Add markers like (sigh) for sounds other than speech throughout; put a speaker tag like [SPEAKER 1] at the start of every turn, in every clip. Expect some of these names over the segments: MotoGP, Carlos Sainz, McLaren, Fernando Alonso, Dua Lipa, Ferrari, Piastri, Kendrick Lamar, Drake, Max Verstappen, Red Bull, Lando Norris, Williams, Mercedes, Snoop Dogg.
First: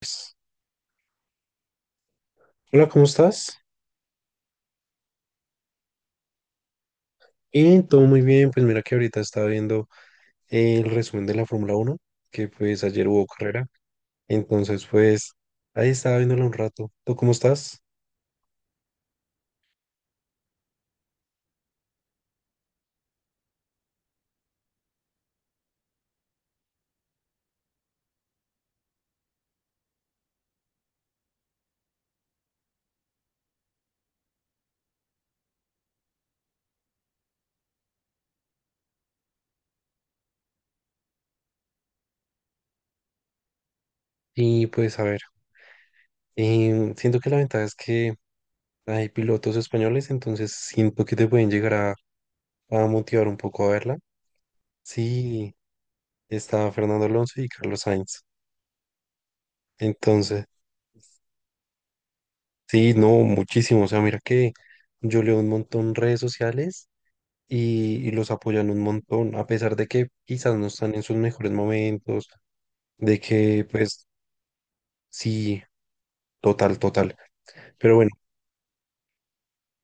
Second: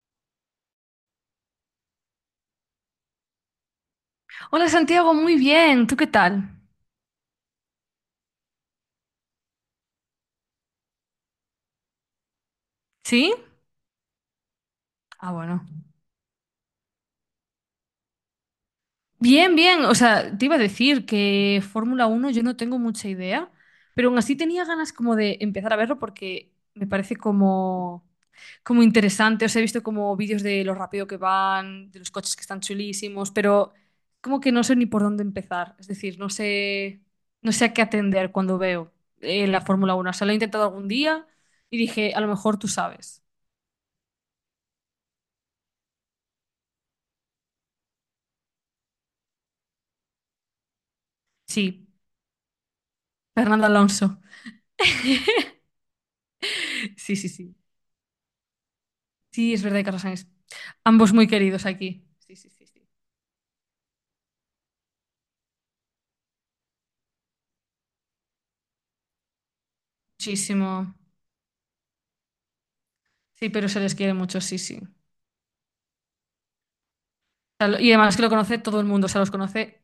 [SPEAKER 1] Pues, hola, ¿cómo estás?
[SPEAKER 2] Hola Santiago, muy bien. ¿Tú qué tal?
[SPEAKER 1] Y todo muy bien, pues mira que ahorita estaba viendo el resumen de la Fórmula Uno que pues ayer hubo
[SPEAKER 2] ¿Sí?
[SPEAKER 1] carrera, entonces pues
[SPEAKER 2] Ah, bueno.
[SPEAKER 1] ahí estaba viéndola un rato. ¿Tú cómo estás?
[SPEAKER 2] Bien, bien. O sea, te iba a decir que Fórmula Uno yo no tengo mucha idea, pero aún así tenía ganas como de empezar a verlo porque me parece como interesante. O sea, he visto como vídeos de lo rápido que van, de los coches que están chulísimos, pero como que no sé ni por dónde empezar. Es decir, no sé a qué atender cuando veo la Fórmula Uno. O sea, lo he intentado algún día y dije, a lo mejor tú sabes.
[SPEAKER 1] Y pues a ver, siento que la ventaja es que hay pilotos españoles, entonces siento que te pueden llegar
[SPEAKER 2] Sí,
[SPEAKER 1] a motivar un poco
[SPEAKER 2] Fernando
[SPEAKER 1] a verla.
[SPEAKER 2] Alonso.
[SPEAKER 1] Sí, está Fernando
[SPEAKER 2] Sí, sí,
[SPEAKER 1] Alonso y
[SPEAKER 2] sí.
[SPEAKER 1] Carlos Sainz,
[SPEAKER 2] Sí, es verdad, y Carlos Sainz.
[SPEAKER 1] entonces
[SPEAKER 2] Ambos muy queridos aquí. Sí, sí, sí, sí.
[SPEAKER 1] sí, no, muchísimo, o sea, mira que yo leo un montón redes sociales y los apoyan un montón, a pesar de que quizás no
[SPEAKER 2] Muchísimo.
[SPEAKER 1] están en sus mejores momentos, de
[SPEAKER 2] Sí,
[SPEAKER 1] que
[SPEAKER 2] pero se les
[SPEAKER 1] pues
[SPEAKER 2] quiere mucho, sí, sí. O
[SPEAKER 1] sí, total, total.
[SPEAKER 2] sea, y
[SPEAKER 1] Pero bueno,
[SPEAKER 2] además que lo conoce todo el mundo, o sea, los conoce.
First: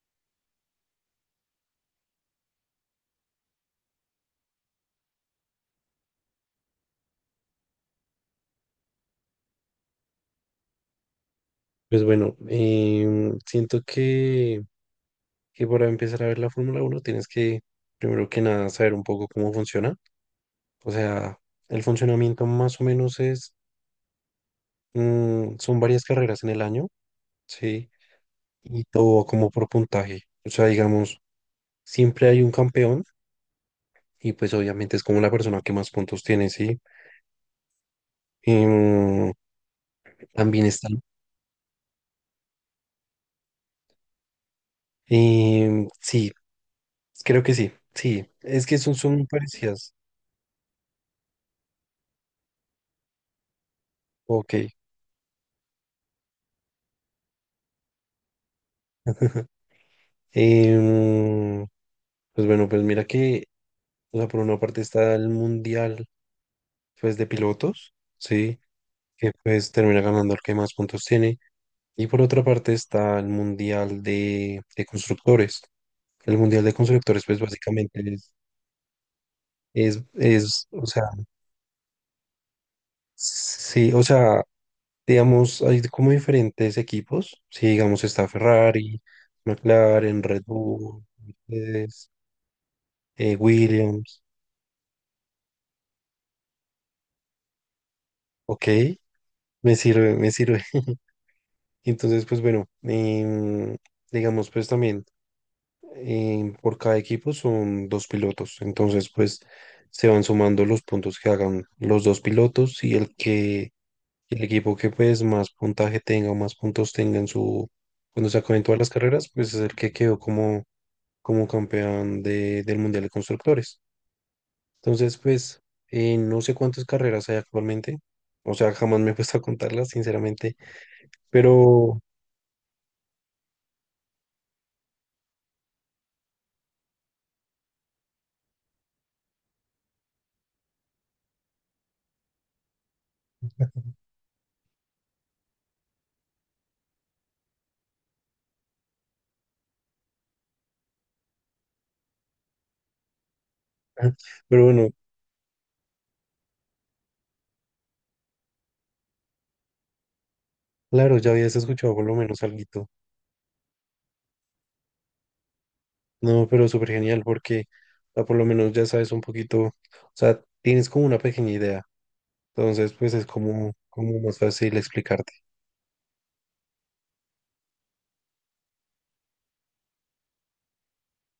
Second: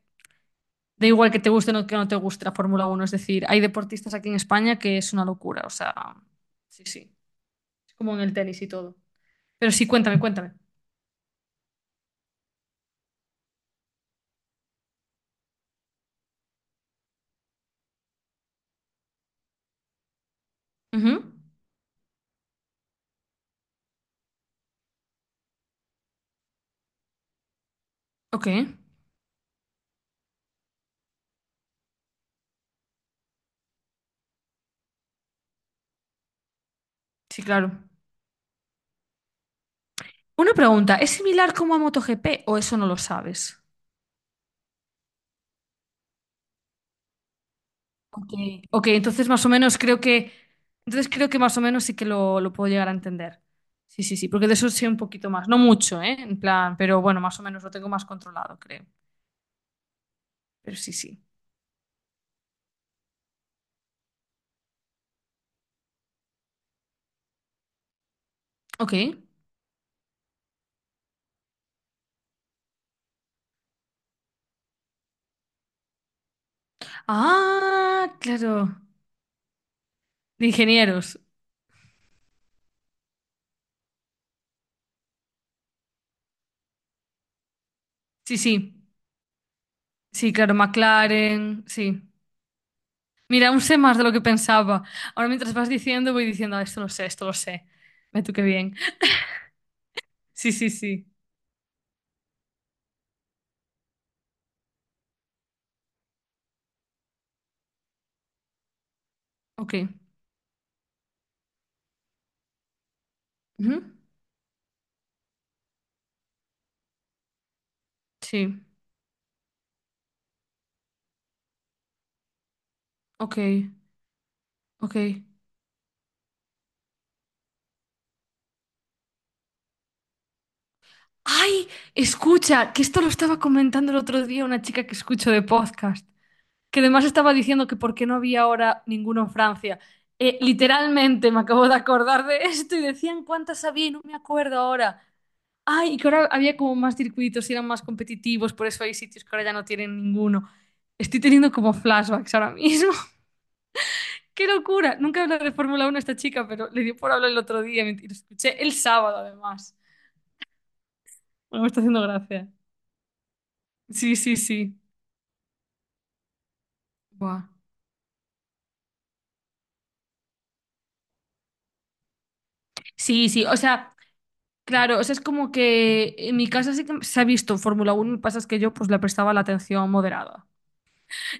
[SPEAKER 2] Da igual que te guste o no, que no te guste la Fórmula Uno. Es decir, hay deportistas aquí en España que es una locura, o sea, sí, sí. Es como en el tenis y todo. Pero sí, cuéntame, cuéntame.
[SPEAKER 1] pues bueno, siento que para empezar a ver la Fórmula uno tienes que, primero que nada, saber un poco cómo funciona. O
[SPEAKER 2] Ujú.
[SPEAKER 1] sea, el funcionamiento más o menos es, son varias carreras en el año, ¿sí?
[SPEAKER 2] Ok,
[SPEAKER 1] Y todo como por puntaje. O sea, digamos, siempre hay un campeón y pues obviamente es como la persona que más puntos tiene, ¿sí?
[SPEAKER 2] sí, claro.
[SPEAKER 1] Em,
[SPEAKER 2] Una
[SPEAKER 1] también
[SPEAKER 2] pregunta,
[SPEAKER 1] están.
[SPEAKER 2] ¿es similar como a MotoGP o eso no lo sabes?
[SPEAKER 1] Sí, creo que sí. Sí,
[SPEAKER 2] Ok,
[SPEAKER 1] es que
[SPEAKER 2] ok,
[SPEAKER 1] son, son muy parecidas.
[SPEAKER 2] entonces creo que más o menos sí que lo puedo llegar a entender. Sí, sí, sí, porque de
[SPEAKER 1] Ok.
[SPEAKER 2] eso sé un poquito más, no mucho, ¿eh? En plan, pero bueno, más o menos lo tengo más controlado, creo. Pero sí, sí.
[SPEAKER 1] Em, pues bueno, pues mira que, o sea, por una parte está el mundial, pues de pilotos, sí,
[SPEAKER 2] Ok.
[SPEAKER 1] que pues termina ganando el que más puntos tiene. Y por otra parte está el mundial de constructores. El mundial de constructores, pues básicamente
[SPEAKER 2] Ah, claro. De
[SPEAKER 1] es, o sea,
[SPEAKER 2] ingenieros.
[SPEAKER 1] sí, o sea, digamos, hay como diferentes equipos. Sí, digamos, está
[SPEAKER 2] Sí, sí.
[SPEAKER 1] Ferrari, McLaren,
[SPEAKER 2] Sí,
[SPEAKER 1] Red
[SPEAKER 2] claro,
[SPEAKER 1] Bull,
[SPEAKER 2] McLaren, sí.
[SPEAKER 1] Mercedes,
[SPEAKER 2] Mira, aún sé más de lo
[SPEAKER 1] Williams.
[SPEAKER 2] que pensaba. Ahora mientras vas diciendo, voy diciendo, "Ah, esto lo sé, esto lo sé. Ve tú qué
[SPEAKER 1] Ok,
[SPEAKER 2] bien." (laughs)
[SPEAKER 1] me sirve, me
[SPEAKER 2] Sí,
[SPEAKER 1] sirve.
[SPEAKER 2] sí, sí.
[SPEAKER 1] (laughs) Entonces, pues bueno, digamos, pues también por cada equipo son dos pilotos. Entonces, pues
[SPEAKER 2] Ok.
[SPEAKER 1] se van sumando los puntos que hagan los dos pilotos y el que,
[SPEAKER 2] Ujú.
[SPEAKER 1] el equipo que pues más puntaje tenga o más puntos tenga en su, cuando se acaben
[SPEAKER 2] Sí.
[SPEAKER 1] todas las carreras, pues es el que quedó como como campeón de- del Mundial de
[SPEAKER 2] Ok.
[SPEAKER 1] Constructores.
[SPEAKER 2] Ok.
[SPEAKER 1] Entonces, pues, no sé cuántas carreras hay actualmente. O sea, jamás me he (laughs) puesto a contarlas, sinceramente.
[SPEAKER 2] Ay,
[SPEAKER 1] Pero,
[SPEAKER 2] escucha, que esto lo estaba comentando el otro día una chica que escucho de podcast, que además estaba diciendo que por qué no había ahora ninguno en Francia. Literalmente me acabo de acordar de esto y decían cuántas había y
[SPEAKER 1] (laughs)
[SPEAKER 2] no me acuerdo ahora. Ay, y que ahora había como más circuitos y eran más competitivos, por eso hay sitios que ahora ya no tienen ninguno. Estoy teniendo como flashbacks ahora mismo. (laughs) ¡Qué
[SPEAKER 1] pero bueno,
[SPEAKER 2] locura! Nunca habla de Fórmula 1 esta chica, pero le dio por hablar el otro día, y lo escuché el sábado, además.
[SPEAKER 1] claro, ya habías
[SPEAKER 2] Bueno, me está
[SPEAKER 1] escuchado
[SPEAKER 2] haciendo
[SPEAKER 1] por lo menos
[SPEAKER 2] gracia.
[SPEAKER 1] alguito.
[SPEAKER 2] Sí, sí, sí.
[SPEAKER 1] No, pero súper genial
[SPEAKER 2] Buah.
[SPEAKER 1] porque ah, por lo menos ya sabes un poquito, o sea, tienes como una pequeña idea. Entonces, pues es
[SPEAKER 2] Sí, sí, o
[SPEAKER 1] como,
[SPEAKER 2] sea,
[SPEAKER 1] como más fácil
[SPEAKER 2] claro, o sea, es
[SPEAKER 1] explicarte.
[SPEAKER 2] como que en mi casa sí que se ha visto Fórmula Uno. Lo que pasa es que yo pues le prestaba la atención moderada.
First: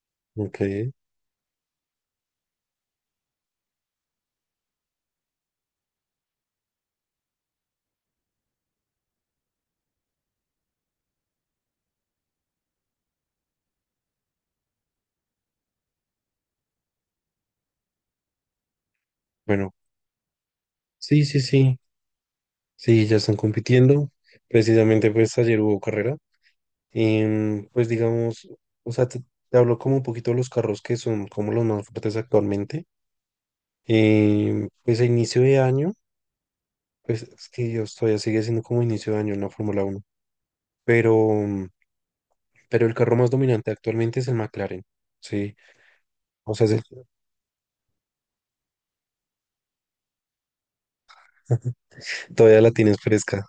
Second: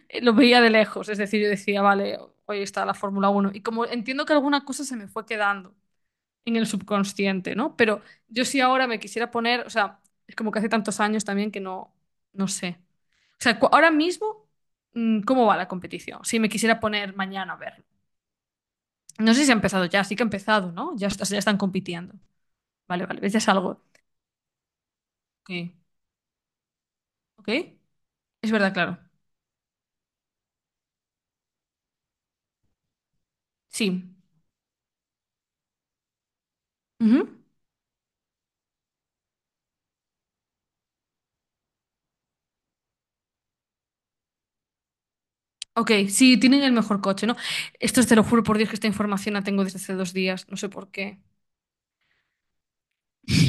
[SPEAKER 2] Lo
[SPEAKER 1] Ok,
[SPEAKER 2] veía de lejos, es decir, yo decía, vale, hoy está la Fórmula Uno. Y como entiendo que alguna cosa se me fue quedando en el subconsciente, ¿no? Pero yo sí ahora me quisiera poner, o sea, es como que hace tantos años también que no, no sé. O sea, ahora mismo, ¿cómo va la competición? Si me quisiera poner mañana a verlo. No sé si ha
[SPEAKER 1] bueno,
[SPEAKER 2] empezado ya, sí que ha empezado, ¿no? Ya,
[SPEAKER 1] sí,
[SPEAKER 2] ya
[SPEAKER 1] sí,
[SPEAKER 2] están
[SPEAKER 1] sí,
[SPEAKER 2] compitiendo. Vale,
[SPEAKER 1] sí, ya
[SPEAKER 2] vale, ves,
[SPEAKER 1] están
[SPEAKER 2] ya es algo.
[SPEAKER 1] compitiendo. Precisamente, pues
[SPEAKER 2] Ok.
[SPEAKER 1] ayer hubo carrera.
[SPEAKER 2] Ok,
[SPEAKER 1] Em, pues digamos,
[SPEAKER 2] es verdad,
[SPEAKER 1] o
[SPEAKER 2] claro.
[SPEAKER 1] sea, te hablo como un poquito de los carros que son como los más fuertes actualmente.
[SPEAKER 2] Sí.
[SPEAKER 1] Em, pues a inicio de año,
[SPEAKER 2] Ujú.
[SPEAKER 1] pues es que yo todavía sigue siendo como inicio de año en la Fórmula Uno pero, pero el carro más dominante actualmente es el McLaren, ¿sí?
[SPEAKER 2] Ok, sí,
[SPEAKER 1] O
[SPEAKER 2] tienen
[SPEAKER 1] sea,
[SPEAKER 2] el
[SPEAKER 1] es el-
[SPEAKER 2] mejor coche, ¿no? Esto te lo juro por Dios que esta información la tengo desde hace dos días, no sé por qué.
[SPEAKER 1] (laughs) todavía la tienes fresca.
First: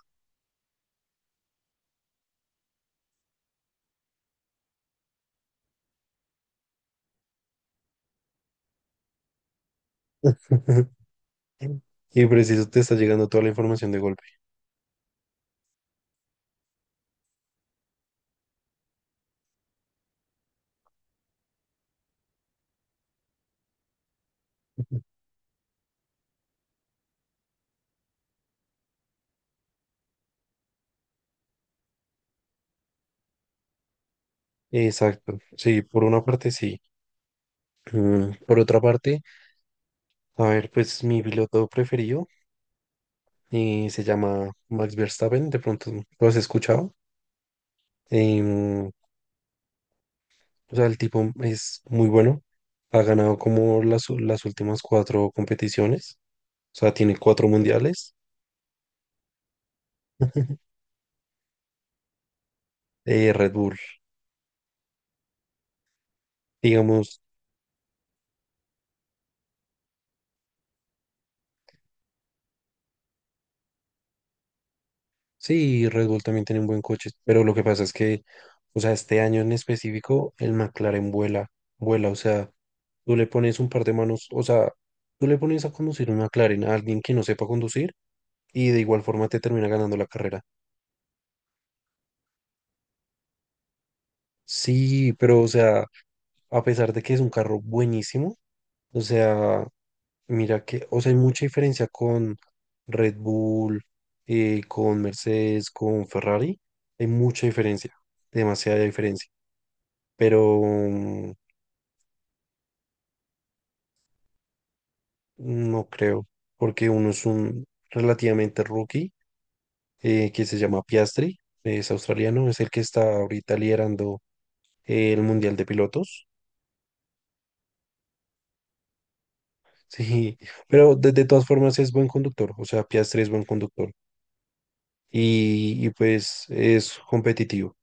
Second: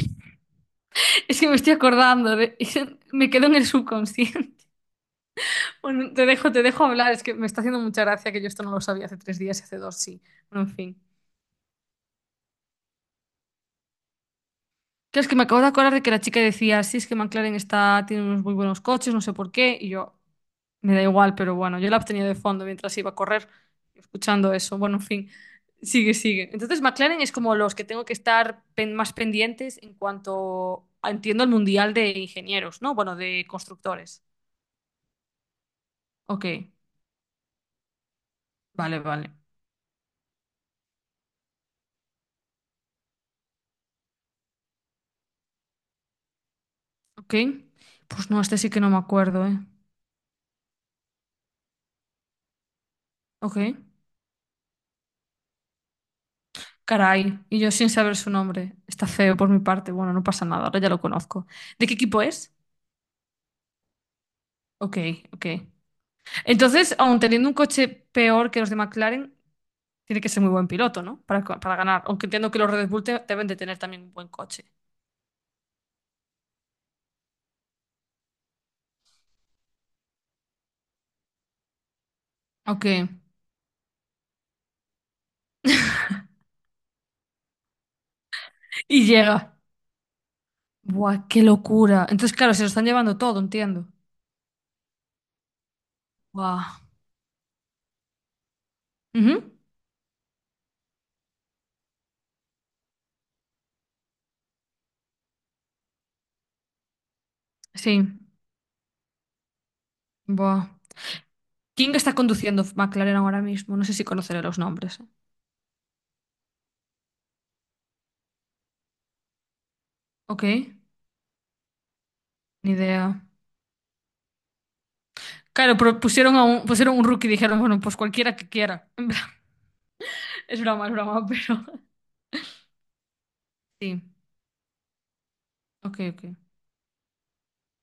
[SPEAKER 2] (laughs) Es que me estoy acordando, (laughs) me quedo en el subconsciente. (laughs) Bueno, te dejo hablar, es que me está haciendo mucha gracia que yo esto no lo sabía hace tres días y hace dos, sí. Bueno, en fin.
[SPEAKER 1] (laughs) Y preciso te está llegando toda la información de golpe.
[SPEAKER 2] Claro, es que me acabo de acordar de que la chica decía, sí, es que McLaren está, tiene unos muy buenos coches, no sé por qué, y yo, me da igual, pero bueno, yo la tenía de fondo mientras iba a correr, escuchando eso. Bueno, en fin, sigue, sigue. Entonces, McLaren es como los que tengo que estar más pendientes en cuanto, entiendo, el mundial de ingenieros, ¿no? Bueno, de constructores.
[SPEAKER 1] Exacto, sí, por una
[SPEAKER 2] Ok,
[SPEAKER 1] parte sí. Por otra
[SPEAKER 2] vale,
[SPEAKER 1] parte,
[SPEAKER 2] vale.
[SPEAKER 1] a ver, pues mi piloto preferido. Y se llama Max Verstappen, de pronto lo has escuchado.
[SPEAKER 2] Ok, pues no, este sí que no
[SPEAKER 1] Em,
[SPEAKER 2] me acuerdo, ¿eh?
[SPEAKER 1] o sea, el tipo es muy bueno, ha ganado
[SPEAKER 2] Ok.
[SPEAKER 1] como las, u- las últimas cuatro competiciones, o sea, tiene
[SPEAKER 2] Caray,
[SPEAKER 1] cuatro
[SPEAKER 2] y yo sin
[SPEAKER 1] mundiales.
[SPEAKER 2] saber su nombre. Está feo por mi parte. Bueno, no pasa
[SPEAKER 1] (laughs)
[SPEAKER 2] nada, ahora ya lo conozco. ¿De qué equipo es?
[SPEAKER 1] Red Bull,
[SPEAKER 2] Ok, ok. Entonces, aun
[SPEAKER 1] digamos,
[SPEAKER 2] teniendo un coche peor que los de McLaren, tiene que ser muy buen piloto, ¿no? Para ganar. Aunque entiendo que los Red Bull deben de tener también un buen coche.
[SPEAKER 1] sí, Red Bull también tiene un buen coche, pero lo que pasa es que, o sea, este año en específico, el McLaren vuela, vuela, o sea,
[SPEAKER 2] Ok.
[SPEAKER 1] tú le pones un par de manos, o sea, tú le pones a conducir un McLaren a alguien que no sepa conducir y de igual
[SPEAKER 2] Y
[SPEAKER 1] forma te
[SPEAKER 2] llega.
[SPEAKER 1] termina ganando la carrera.
[SPEAKER 2] Buah, qué locura. Entonces, claro, se lo están llevando todo, entiendo.
[SPEAKER 1] Sí, pero o sea, a
[SPEAKER 2] Buah.
[SPEAKER 1] pesar de que es un carro buenísimo, o
[SPEAKER 2] Ujú.
[SPEAKER 1] sea, mira que, o sea, hay mucha diferencia con Red Bull, con Mercedes, con Ferrari, hay mucha diferencia,
[SPEAKER 2] Sí.
[SPEAKER 1] demasiada diferencia, pero
[SPEAKER 2] Buah. ¿Quién está conduciendo McLaren ahora mismo? No sé si conoceré los nombres. ¿Eh?
[SPEAKER 1] no creo, porque uno es un relativamente rookie
[SPEAKER 2] Ok,
[SPEAKER 1] que se llama Piastri, es australiano, es el
[SPEAKER 2] ni
[SPEAKER 1] que está
[SPEAKER 2] idea.
[SPEAKER 1] ahorita liderando el Mundial de
[SPEAKER 2] Claro, pero
[SPEAKER 1] Pilotos.
[SPEAKER 2] pusieron un rookie y dijeron, bueno, pues cualquiera que quiera. (laughs)
[SPEAKER 1] Sí,
[SPEAKER 2] En plan, es broma, es
[SPEAKER 1] pero de
[SPEAKER 2] broma,
[SPEAKER 1] todas formas
[SPEAKER 2] pero.
[SPEAKER 1] es buen conductor, o sea, Piastri es buen conductor
[SPEAKER 2] Sí.
[SPEAKER 1] y
[SPEAKER 2] Ok, ok.
[SPEAKER 1] pues es competitivo.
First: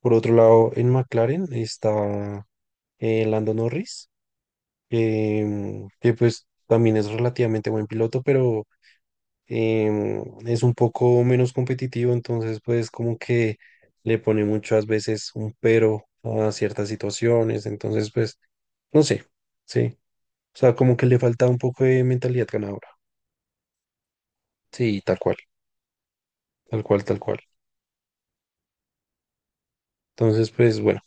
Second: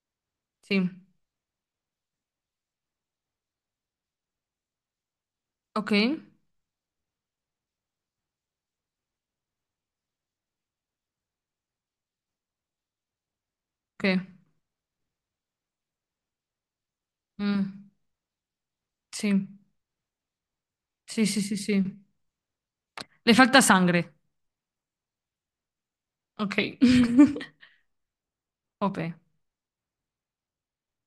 [SPEAKER 1] Por otro lado,
[SPEAKER 2] Sí.
[SPEAKER 1] en McLaren está Lando Norris,
[SPEAKER 2] Ok.
[SPEAKER 1] que pues también es relativamente buen piloto, pero es un poco menos competitivo, entonces pues como que
[SPEAKER 2] Ok.
[SPEAKER 1] le pone muchas veces un pero a ciertas situaciones,
[SPEAKER 2] Mm,
[SPEAKER 1] entonces pues no sé,
[SPEAKER 2] sí.
[SPEAKER 1] sí, o sea, como que le
[SPEAKER 2] Sí, sí,
[SPEAKER 1] falta un
[SPEAKER 2] sí, sí.
[SPEAKER 1] poco de mentalidad ganadora,
[SPEAKER 2] Le falta sangre.
[SPEAKER 1] sí, tal cual.
[SPEAKER 2] Ok.
[SPEAKER 1] Tal cual, tal cual.
[SPEAKER 2] (laughs) OP.
[SPEAKER 1] Entonces, pues bueno.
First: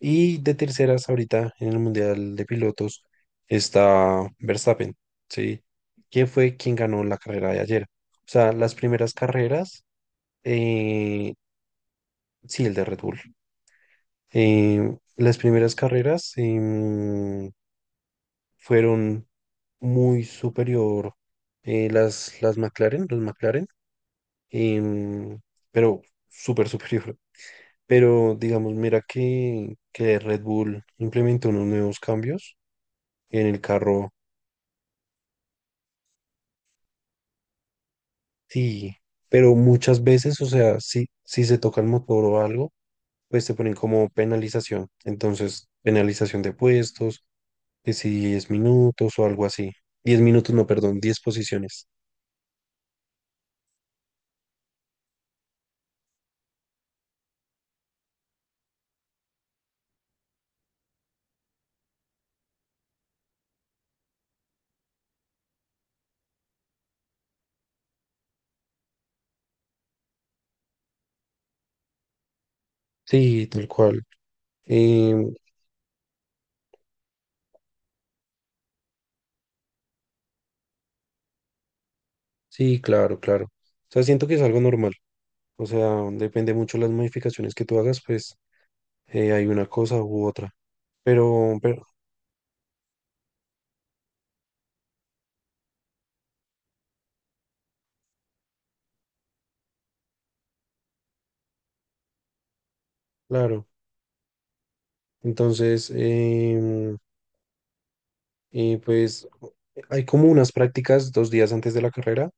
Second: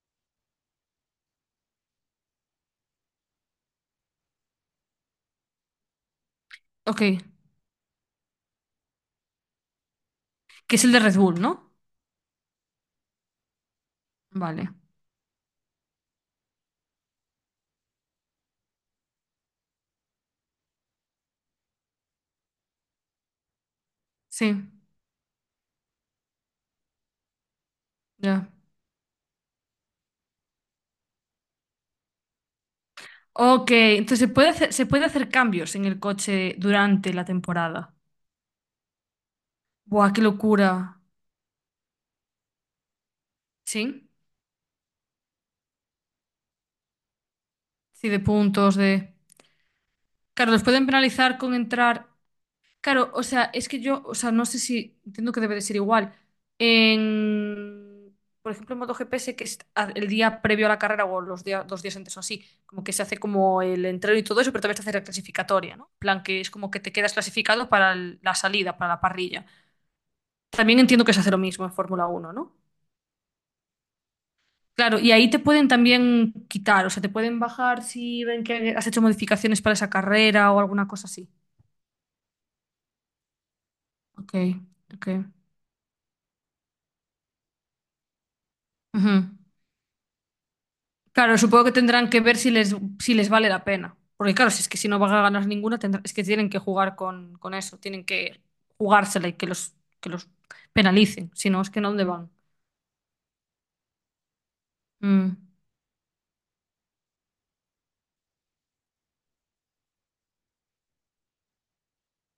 [SPEAKER 1] Y de terceras ahorita en el Mundial de Pilotos está Verstappen, ¿sí? ¿Quién fue quien
[SPEAKER 2] Ok.
[SPEAKER 1] ganó la carrera de ayer? O sea, las primeras carreras,
[SPEAKER 2] Que es el de Red
[SPEAKER 1] eh,
[SPEAKER 2] Bull, ¿no?
[SPEAKER 1] sí, el de Red Bull.
[SPEAKER 2] Vale.
[SPEAKER 1] Las primeras carreras fueron muy superior las McLaren, los McLaren,
[SPEAKER 2] Sí.
[SPEAKER 1] em, pero súper superior. Pero
[SPEAKER 2] Ya.
[SPEAKER 1] digamos, mira que Red Bull implementó unos nuevos cambios en el
[SPEAKER 2] Ok.
[SPEAKER 1] carro,
[SPEAKER 2] Entonces se puede hacer cambios en el coche durante la temporada.
[SPEAKER 1] sí, pero muchas
[SPEAKER 2] Buah, qué
[SPEAKER 1] veces, o sea,
[SPEAKER 2] locura.
[SPEAKER 1] si, si se toca el motor o algo, pues te ponen como
[SPEAKER 2] Sí.
[SPEAKER 1] penalización. Entonces, penalización de puestos, que
[SPEAKER 2] Sí,
[SPEAKER 1] si
[SPEAKER 2] de
[SPEAKER 1] 10
[SPEAKER 2] puntos, de.
[SPEAKER 1] minutos o algo así. Diez
[SPEAKER 2] Claro,
[SPEAKER 1] minutos,
[SPEAKER 2] los
[SPEAKER 1] no,
[SPEAKER 2] pueden
[SPEAKER 1] perdón, 10
[SPEAKER 2] penalizar con
[SPEAKER 1] posiciones.
[SPEAKER 2] entrar. Claro, o sea, es que yo, o sea, no sé si entiendo que debe de ser igual. En, por ejemplo, en MotoGP sé que es el día previo a la carrera o los días, dos días antes o así, como que se hace como el entreno y todo eso, pero también se hace la clasificatoria, ¿no? En plan, que es como que te quedas clasificado para la salida, para la parrilla. También entiendo que se hace lo mismo en Fórmula Uno, ¿no?
[SPEAKER 1] Sí, tal cual.
[SPEAKER 2] Claro, y ahí
[SPEAKER 1] Em,
[SPEAKER 2] te pueden también quitar, o sea, te pueden bajar si ven que has hecho modificaciones para esa carrera o alguna cosa así.
[SPEAKER 1] sí, claro, claro. O sea, siento
[SPEAKER 2] Ok,
[SPEAKER 1] que es algo normal.
[SPEAKER 2] ok.
[SPEAKER 1] O sea, depende mucho las modificaciones que tú hagas, pues
[SPEAKER 2] Ujú.
[SPEAKER 1] hay una cosa u otra.
[SPEAKER 2] Claro, supongo que
[SPEAKER 1] Pero
[SPEAKER 2] tendrán que ver si les, vale la pena. Porque claro, si es que si no van a ganar ninguna, es que tienen que jugar con eso, tienen que jugársela y que los penalicen. Si no, es que no, ¿dónde van?
[SPEAKER 1] claro,
[SPEAKER 2] Mm,
[SPEAKER 1] entonces, pues hay como unas prácticas dos días antes de la carrera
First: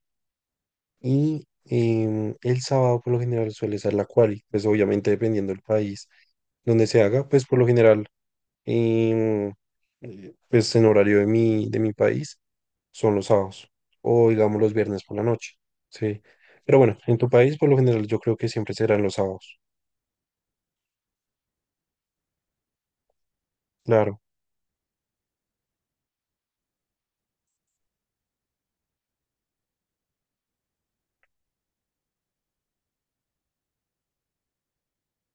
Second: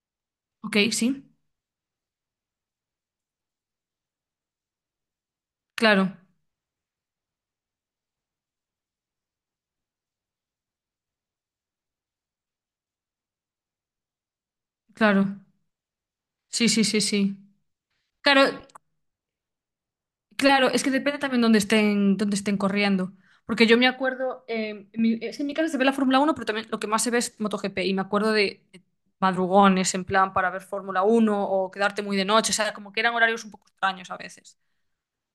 [SPEAKER 2] ok, sí,
[SPEAKER 1] y el sábado por lo general suele ser la quali, pues obviamente dependiendo del país
[SPEAKER 2] claro,
[SPEAKER 1] donde se haga, pues por lo general, em, pues en horario de mi país son los sábados o digamos los viernes por la
[SPEAKER 2] claro.
[SPEAKER 1] noche, sí.
[SPEAKER 2] Sí,
[SPEAKER 1] Pero
[SPEAKER 2] sí,
[SPEAKER 1] bueno,
[SPEAKER 2] sí,
[SPEAKER 1] en tu
[SPEAKER 2] sí.
[SPEAKER 1] país por lo general yo creo
[SPEAKER 2] Claro,
[SPEAKER 1] que siempre serán los sábados,
[SPEAKER 2] claro, es que depende también dónde estén corriendo. Porque yo me
[SPEAKER 1] claro,
[SPEAKER 2] acuerdo, en es que en mi casa se ve la Fórmula Uno, pero también lo que más se ve es MotoGP. Y me acuerdo de madrugones en plan para ver Fórmula Uno o quedarte muy de noche. O sea, como que eran horarios un poco extraños a veces.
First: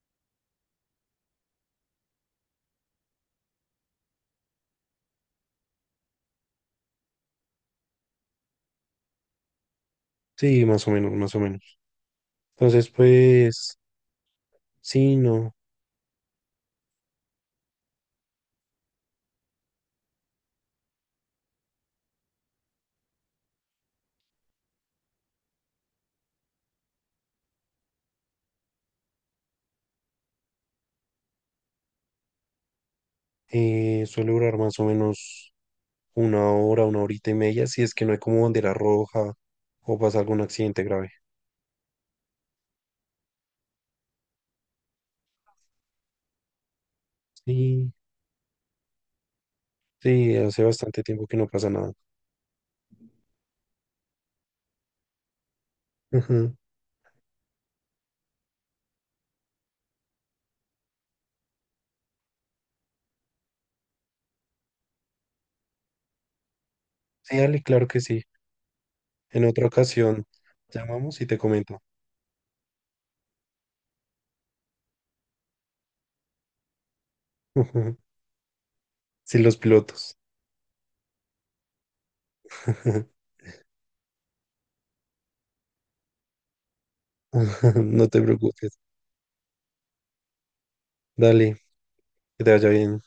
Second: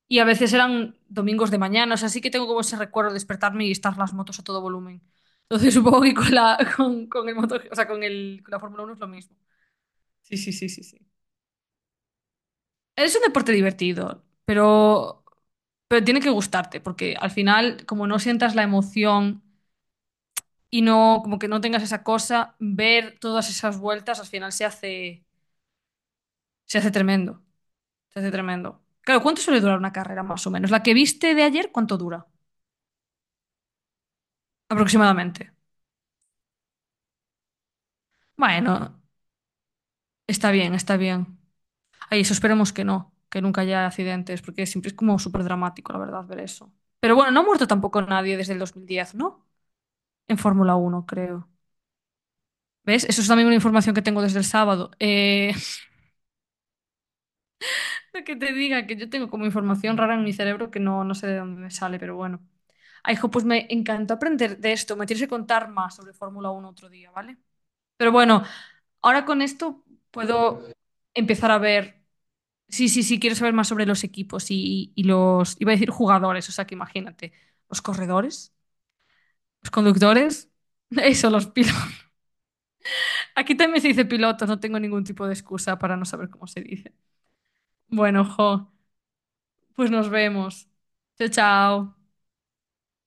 [SPEAKER 2] Y a veces eran domingos de mañana. O sea, sí que tengo como ese recuerdo de despertarme y estar las motos a todo volumen. Entonces (laughs) supongo que con la, con el moto, o sea, con la Fórmula Uno es lo mismo. Sí, sí,
[SPEAKER 1] sí,
[SPEAKER 2] sí, sí,
[SPEAKER 1] más o
[SPEAKER 2] sí.
[SPEAKER 1] menos, más o menos. Entonces,
[SPEAKER 2] Es un deporte
[SPEAKER 1] pues,
[SPEAKER 2] divertido,
[SPEAKER 1] sí,
[SPEAKER 2] pero,
[SPEAKER 1] no.
[SPEAKER 2] pero tiene que gustarte, porque al final, como no sientas la emoción y no, como que no tengas esa cosa, ver todas esas vueltas al final se hace tremendo. Se hace tremendo. Claro, ¿cuánto suele durar una carrera más o menos? ¿La que viste de ayer, cuánto dura?
[SPEAKER 1] Suele durar más o
[SPEAKER 2] Aproximadamente.
[SPEAKER 1] menos una hora, una horita y media, si es que no hay como bandera
[SPEAKER 2] Bueno,
[SPEAKER 1] roja o pasa algún
[SPEAKER 2] está bien,
[SPEAKER 1] accidente
[SPEAKER 2] está
[SPEAKER 1] grave.
[SPEAKER 2] bien. Ay, eso esperemos que no, que nunca haya accidentes, porque siempre es como súper dramático, la verdad, ver eso. Pero bueno, no ha muerto
[SPEAKER 1] Sí,
[SPEAKER 2] tampoco nadie desde el 2010, ¿no?
[SPEAKER 1] sí,
[SPEAKER 2] En
[SPEAKER 1] hace
[SPEAKER 2] Fórmula
[SPEAKER 1] bastante
[SPEAKER 2] Uno
[SPEAKER 1] tiempo que no
[SPEAKER 2] creo.
[SPEAKER 1] pasa nada.
[SPEAKER 2] ¿Ves? Eso es también una información que tengo desde el sábado.
[SPEAKER 1] Ujú.
[SPEAKER 2] (laughs) Que te diga que yo tengo como información rara en mi cerebro que no, no sé de dónde me sale, pero bueno. Ay, hijo, pues me encantó aprender de esto. Me tienes que contar más sobre Fórmula uno otro día, ¿vale?
[SPEAKER 1] Sí, Ale, claro que
[SPEAKER 2] Pero
[SPEAKER 1] sí.
[SPEAKER 2] bueno, ahora con
[SPEAKER 1] En otra
[SPEAKER 2] esto
[SPEAKER 1] ocasión
[SPEAKER 2] puedo
[SPEAKER 1] llamamos y te
[SPEAKER 2] empezar a
[SPEAKER 1] comento.
[SPEAKER 2] ver. Sí, sí, sí, quiero saber más sobre los equipos y, los. Iba a decir jugadores, o sea que imagínate.
[SPEAKER 1] (laughs)
[SPEAKER 2] Los
[SPEAKER 1] Ujú.
[SPEAKER 2] corredores,
[SPEAKER 1] Sí, los
[SPEAKER 2] los
[SPEAKER 1] pilotos.
[SPEAKER 2] conductores, (laughs) eso, los pilotos.
[SPEAKER 1] (laughs)
[SPEAKER 2] Aquí también se dice pilotos, no tengo ningún tipo de excusa para no saber cómo se dice.
[SPEAKER 1] No te
[SPEAKER 2] Bueno, jo.
[SPEAKER 1] preocupes.
[SPEAKER 2] Pues nos vemos. Chao,
[SPEAKER 1] Dale,
[SPEAKER 2] chao.
[SPEAKER 1] que te vaya bien.